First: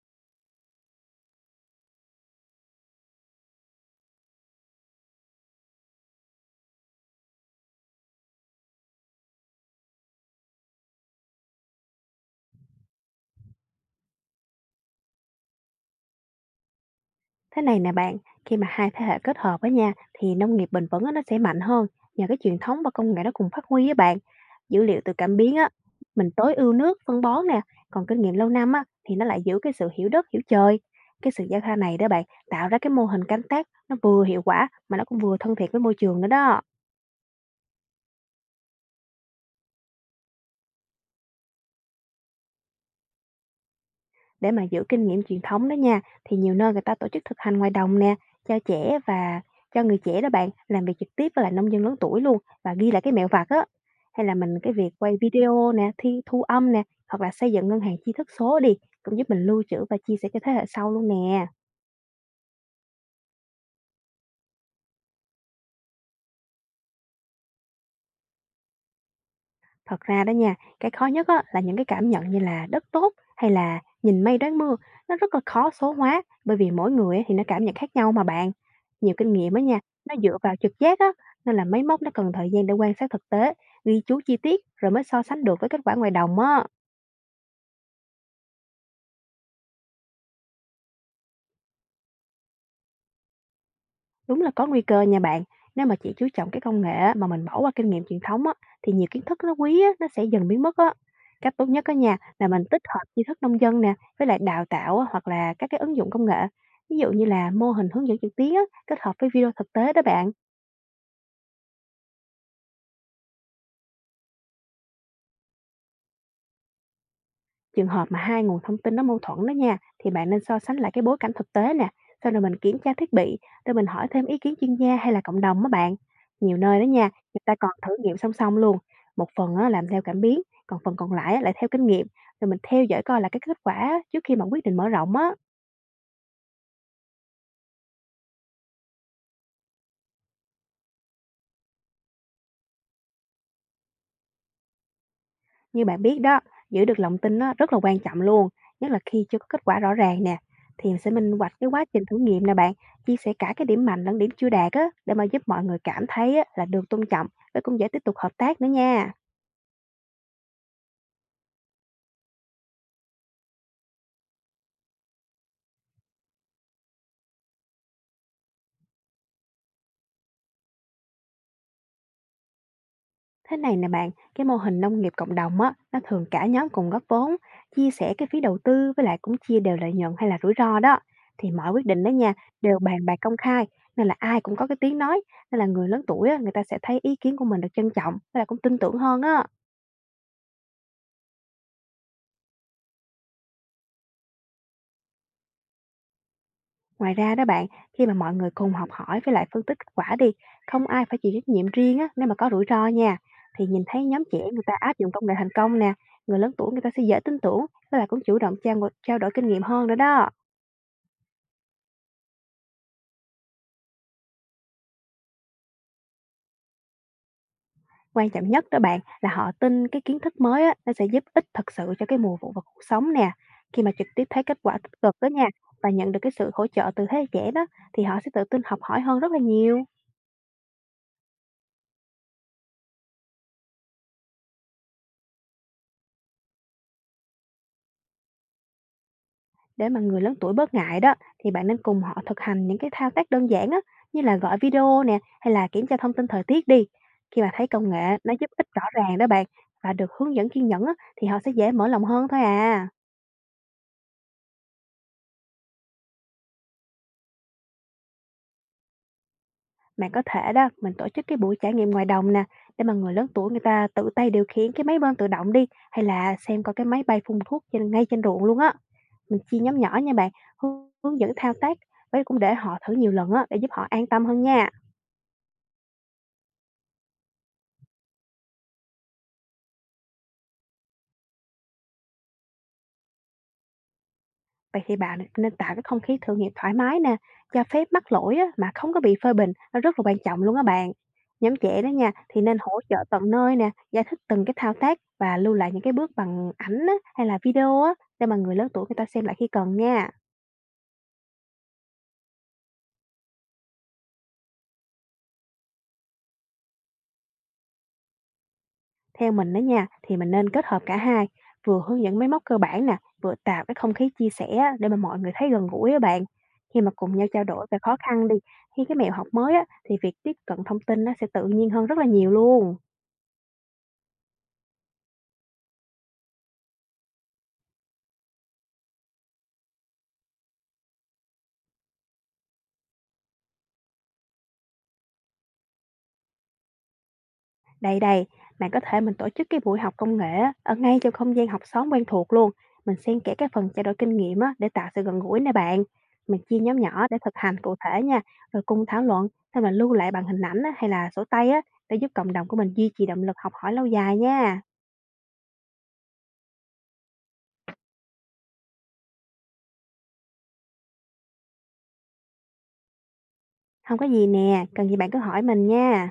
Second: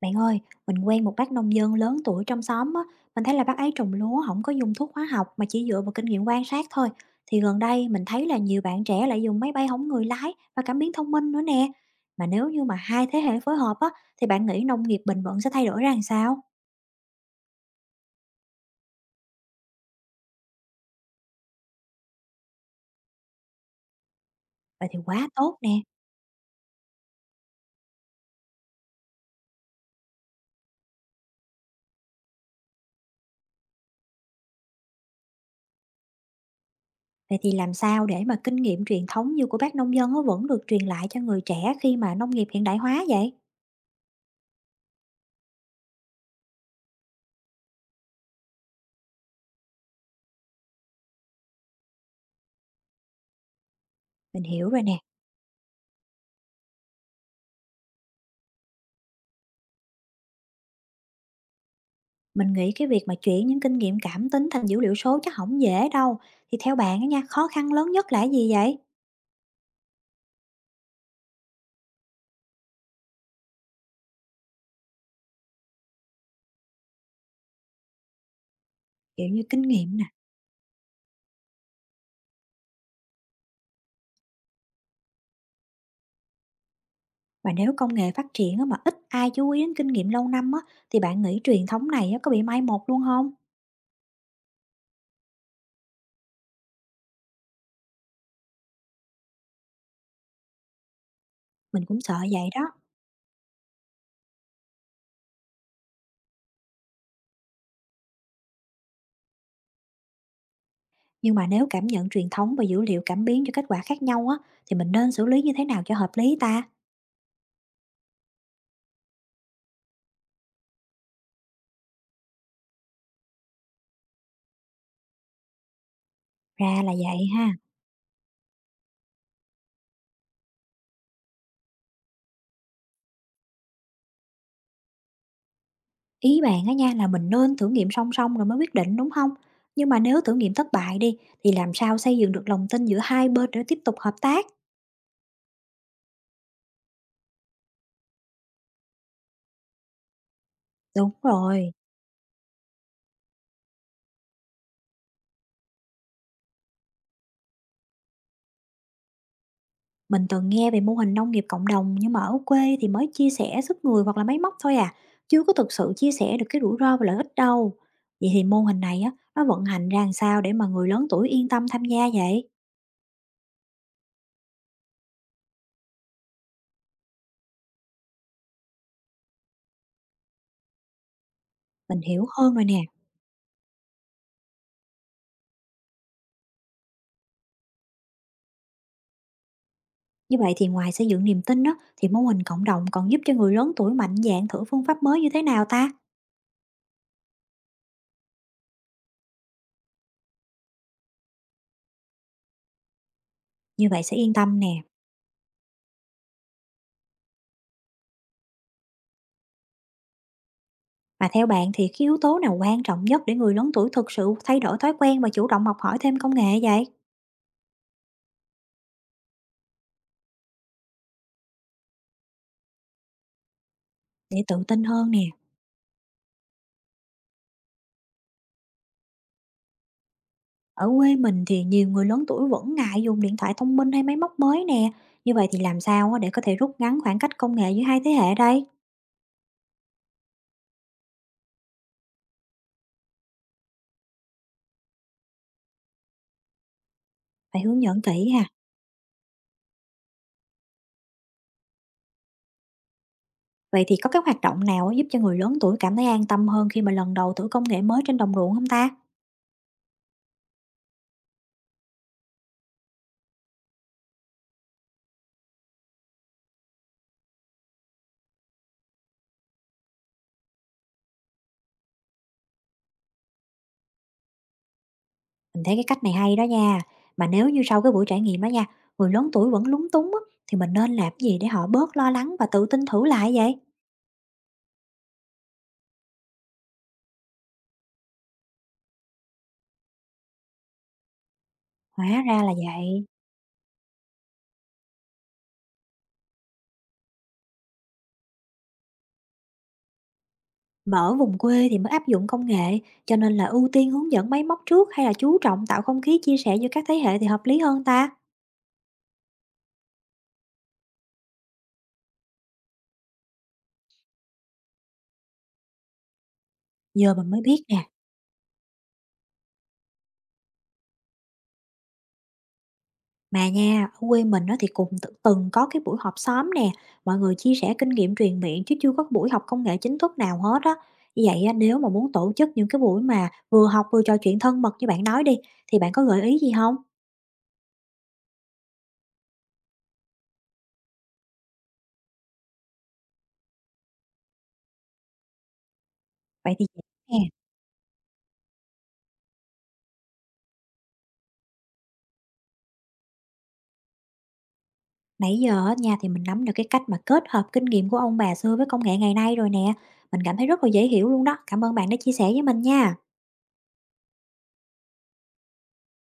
Bạn ơi, mình quen một bác nông dân lớn tuổi trong xóm á, mình thấy là bác ấy trồng lúa không có dùng thuốc hóa học mà chỉ dựa vào kinh nghiệm quan sát thôi. Thì gần đây mình thấy là nhiều bạn trẻ lại dùng máy bay không người lái và cảm biến thông minh nữa nè. Mà nếu như mà hai thế hệ phối hợp á, thì bạn nghĩ nông nghiệp bền vững sẽ thay đổi ra làm sao? Thế này nè bạn, khi mà hai thế hệ kết hợp với nha, thì nông nghiệp bền vững á, nó sẽ mạnh hơn nhờ cái truyền thống và công nghệ nó cùng phát huy với bạn. Dữ Vậy thì liệu từ quá cảm biến tốt á, nè. mình tối ưu nước, phân bón nè, còn kinh nghiệm lâu năm á, thì nó lại giữ cái sự hiểu đất, hiểu trời. Cái sự giao thoa này đó bạn, tạo ra cái mô hình canh tác nó vừa hiệu quả mà nó cũng vừa thân thiện với môi trường nữa đó. Vậy thì làm sao để mà kinh nghiệm truyền thống như của bác nông dân nó vẫn được truyền lại cho người trẻ khi mà nông nghiệp hiện đại hóa vậy? Để mà giữ kinh nghiệm truyền thống đó nha, thì nhiều nơi người ta tổ chức thực hành ngoài đồng nè, cho trẻ và cho người trẻ đó bạn, làm việc trực tiếp với lại nông dân lớn tuổi luôn và ghi lại cái mẹo vặt á. Hay là Mình mình hiểu cái rồi việc nè. quay video nè, thi thu âm nè, hoặc là xây dựng ngân hàng tri thức số đi, cũng giúp mình lưu trữ và chia sẻ cho thế hệ sau luôn nè. Mình nghĩ cái việc mà chuyển những kinh nghiệm cảm tính thành dữ liệu số chắc không dễ đâu. Thì theo bạn á nha, khó khăn lớn nhất là cái gì vậy? Thật ra đó nha, cái khó nhất á, là những cái cảm nhận như là đất tốt hay là nhìn mây đoán mưa, nó rất là khó số hóa bởi vì mỗi người á thì nó cảm nhận khác nhau mà bạn. Nhiều Kiểu kinh như nghiệm á kinh nha, nghiệm nè, nó dựa vào trực giác á, nên là máy móc nó cần thời gian để quan sát thực tế, ghi chú chi tiết rồi mới so sánh được với kết quả ngoài đồng á. và nếu công nghệ phát triển á mà ít ai chú ý đến kinh nghiệm lâu năm á, thì bạn nghĩ truyền thống này á có bị mai một luôn không? Đúng là có nguy cơ nha bạn. Nếu mà chỉ chú trọng cái công nghệ á, mà mình bỏ qua kinh nghiệm truyền thống á, thì nhiều kiến thức nó quý á, nó sẽ dần biến mất á. Cách tốt nhất Mình á cũng nha sợ là vậy mình đó. tích hợp tri thức nông dân nè với lại đào tạo á, hoặc là các cái ứng dụng công nghệ. Ví dụ như là mô hình hướng dẫn trực tuyến á, kết hợp với video thực tế đó bạn. Nhưng mà nếu cảm nhận truyền thống và dữ liệu cảm biến cho kết quả khác nhau á, thì mình nên xử lý như thế nào cho hợp lý ta? Trường hợp mà hai nguồn thông tin nó mâu thuẫn đó nha, thì bạn nên so sánh lại cái bối cảnh thực tế nè, sau rồi mình kiểm tra thiết bị, rồi mình hỏi thêm ý kiến chuyên gia hay là cộng đồng đó bạn. Nhiều nơi Ra đó là nha, vậy người ha. ta còn thử nghiệm song song luôn. Một phần á, làm theo cảm biến, còn phần còn lại á, lại theo kinh nghiệm, rồi mình theo dõi coi là cái kết quả trước khi mà quyết định mở rộng á. Ý bạn á nha là mình nên thử nghiệm song song rồi mới quyết định đúng không? Nhưng mà nếu thử nghiệm thất bại đi, thì làm sao xây dựng được lòng tin giữa hai bên để tiếp tục hợp tác? Như bạn biết đó, giữ được lòng tin á, rất là quan trọng luôn, nhất là khi chưa có kết quả rõ ràng nè. Thì mình sẽ Đúng minh hoạch cái rồi, quá trình thử nghiệm nè bạn, chia sẻ cả cái điểm mạnh lẫn điểm chưa đạt á, để mà giúp mọi người cảm thấy á, là được tôn trọng và cũng dễ tiếp tục hợp tác nữa nha. mình từng nghe về mô hình nông nghiệp cộng đồng nhưng mà ở quê thì mới chia sẻ sức người hoặc là máy móc thôi à, chưa có thực sự chia sẻ được cái rủi ro và lợi ích đâu. Vậy thì mô hình này á nó vận hành ra làm sao để mà người lớn tuổi yên tâm tham gia vậy? Thế này nè bạn, cái mô hình nông nghiệp cộng đồng á, nó thường cả nhóm cùng góp vốn, chia sẻ cái phí đầu tư với lại cũng chia đều lợi nhuận hay là rủi ro đó. Thì mọi quyết Mình định đó hiểu nha, hơn rồi đều nè. bàn bạc công khai, nên là ai cũng có cái tiếng nói, nên là người lớn tuổi á, người ta sẽ thấy ý kiến của mình được trân trọng, và cũng tin tưởng hơn á. Như vậy thì ngoài xây dựng niềm tin đó thì mô hình cộng đồng còn giúp cho người lớn tuổi mạnh dạn thử phương pháp mới như thế nào ta? Ngoài ra đó bạn, khi mà mọi người cùng học hỏi với lại phân tích kết quả đi, không ai phải chịu trách nhiệm riêng á, nếu mà có rủi ro nha. Thì nhìn Như vậy thấy sẽ nhóm yên trẻ tâm người ta nè. áp dụng công nghệ thành công nè, người lớn tuổi người ta sẽ dễ tin tưởng, với lại cũng chủ động trao đổi kinh nghiệm hơn nữa đó. Mà theo bạn thì cái yếu tố nào quan trọng nhất để người lớn tuổi thực sự thay đổi thói quen và chủ động học hỏi thêm công nghệ vậy? Quan trọng nhất đó bạn là họ tin cái kiến thức mới á, nó sẽ giúp ích thật sự cho cái mùa vụ và cuộc sống nè. Khi mà trực tiếp thấy Để tự kết quả tin tích hơn cực đó nè. nha, và nhận được cái sự hỗ trợ từ thế hệ trẻ đó, thì họ sẽ tự tin học hỏi hơn rất là nhiều. Ở quê mình thì nhiều người lớn tuổi vẫn ngại dùng điện thoại thông minh hay máy móc mới nè. Như vậy thì làm sao á để có thể rút ngắn khoảng cách công nghệ giữa hai thế hệ đây? Để mà người lớn tuổi bớt ngại đó thì bạn nên cùng họ thực hành những cái thao tác đơn giản á, như là gọi video nè hay là kiểm tra thông tin thời tiết đi. Khi mà Phải thấy hướng công dẫn nghệ kỹ nó ha. giúp ích rõ ràng đó bạn và được hướng dẫn kiên nhẫn á, thì họ sẽ dễ mở lòng hơn thôi à. Vậy thì có cái hoạt động nào á giúp cho người lớn tuổi cảm thấy an tâm hơn khi mà lần đầu thử công nghệ mới trên đồng ruộng không ta? Bạn có thể đó mình tổ chức cái buổi trải nghiệm ngoài đồng nè để mà người lớn tuổi người ta tự tay điều khiển cái máy bơm tự động đi hay là xem coi cái máy bay phun thuốc trên ngay trên ruộng luôn á. Mình chia nhóm nhỏ nha bạn, hướng hướng dẫn thao tác với cũng để họ thử nhiều lần á để giúp họ an tâm hơn nha. Mình thấy cái cách này hay đó nha. Mà nếu như sau cái buổi trải nghiệm đó nha, người lớn tuổi vẫn lúng túng á, thì mình nên làm cái gì để họ bớt lo lắng và tự tin thử lại vậy? Vậy thì bạn nên tạo cái không khí thử nghiệm thoải mái nè, cho phép mắc lỗi á, mà không có bị phê bình, nó rất là quan trọng luôn á bạn. Nhóm trẻ đó nha, Hóa ra thì là nên hỗ trợ vậy. tận nơi nè, giải thích từng cái thao tác và lưu lại những cái bước bằng ảnh á, hay là video á, để mà người lớn tuổi người ta xem lại khi cần nha. Mà ở vùng quê thì mới áp dụng công nghệ, cho nên là ưu tiên hướng dẫn máy móc trước hay là chú trọng tạo không khí chia sẻ giữa các thế hệ thì hợp lý hơn ta? Theo mình đó nha, thì mình nên kết hợp cả hai, vừa hướng dẫn máy móc cơ bản nè, vừa tạo cái không khí chia sẻ á, để mà mọi người thấy gần gũi á bạn. Khi mà Giờ cùng nhau mình mới trao biết đổi về nè. khó khăn đi, khi cái mẹo học mới á, thì việc tiếp cận thông tin nó sẽ tự nhiên hơn rất là nhiều luôn. Mà nha, ở quê mình đó thì cùng t từng có cái buổi họp xóm nè, mọi người chia sẻ kinh nghiệm truyền miệng chứ chưa có buổi học công nghệ chính thức nào hết á. Như vậy á, nếu mà muốn tổ chức những cái buổi mà vừa học vừa trò chuyện thân mật như bạn nói đi, thì bạn có gợi ý gì không? Đây đây, bạn có thể mình tổ chức cái buổi học công nghệ á, ở ngay trong không gian học xóm quen thuộc luôn. Mình xen kẽ cái phần trao đổi kinh nghiệm á, để tạo sự gần gũi nè bạn. Mình Vậy chia thì nhóm nhỏ nè, để thực hành cụ thể nha, rồi cùng thảo luận, xong là lưu lại bằng hình ảnh á, hay là sổ tay á, để giúp cộng đồng của mình duy trì động lực học hỏi lâu dài nha. nãy giờ á nha thì mình nắm được cái cách mà kết hợp kinh nghiệm của ông bà xưa với công nghệ ngày nay rồi nè, mình cảm thấy rất là dễ hiểu luôn đó. Cảm ơn bạn đã chia sẻ với mình nha. Không có gì nè, cần gì bạn cứ hỏi mình nha.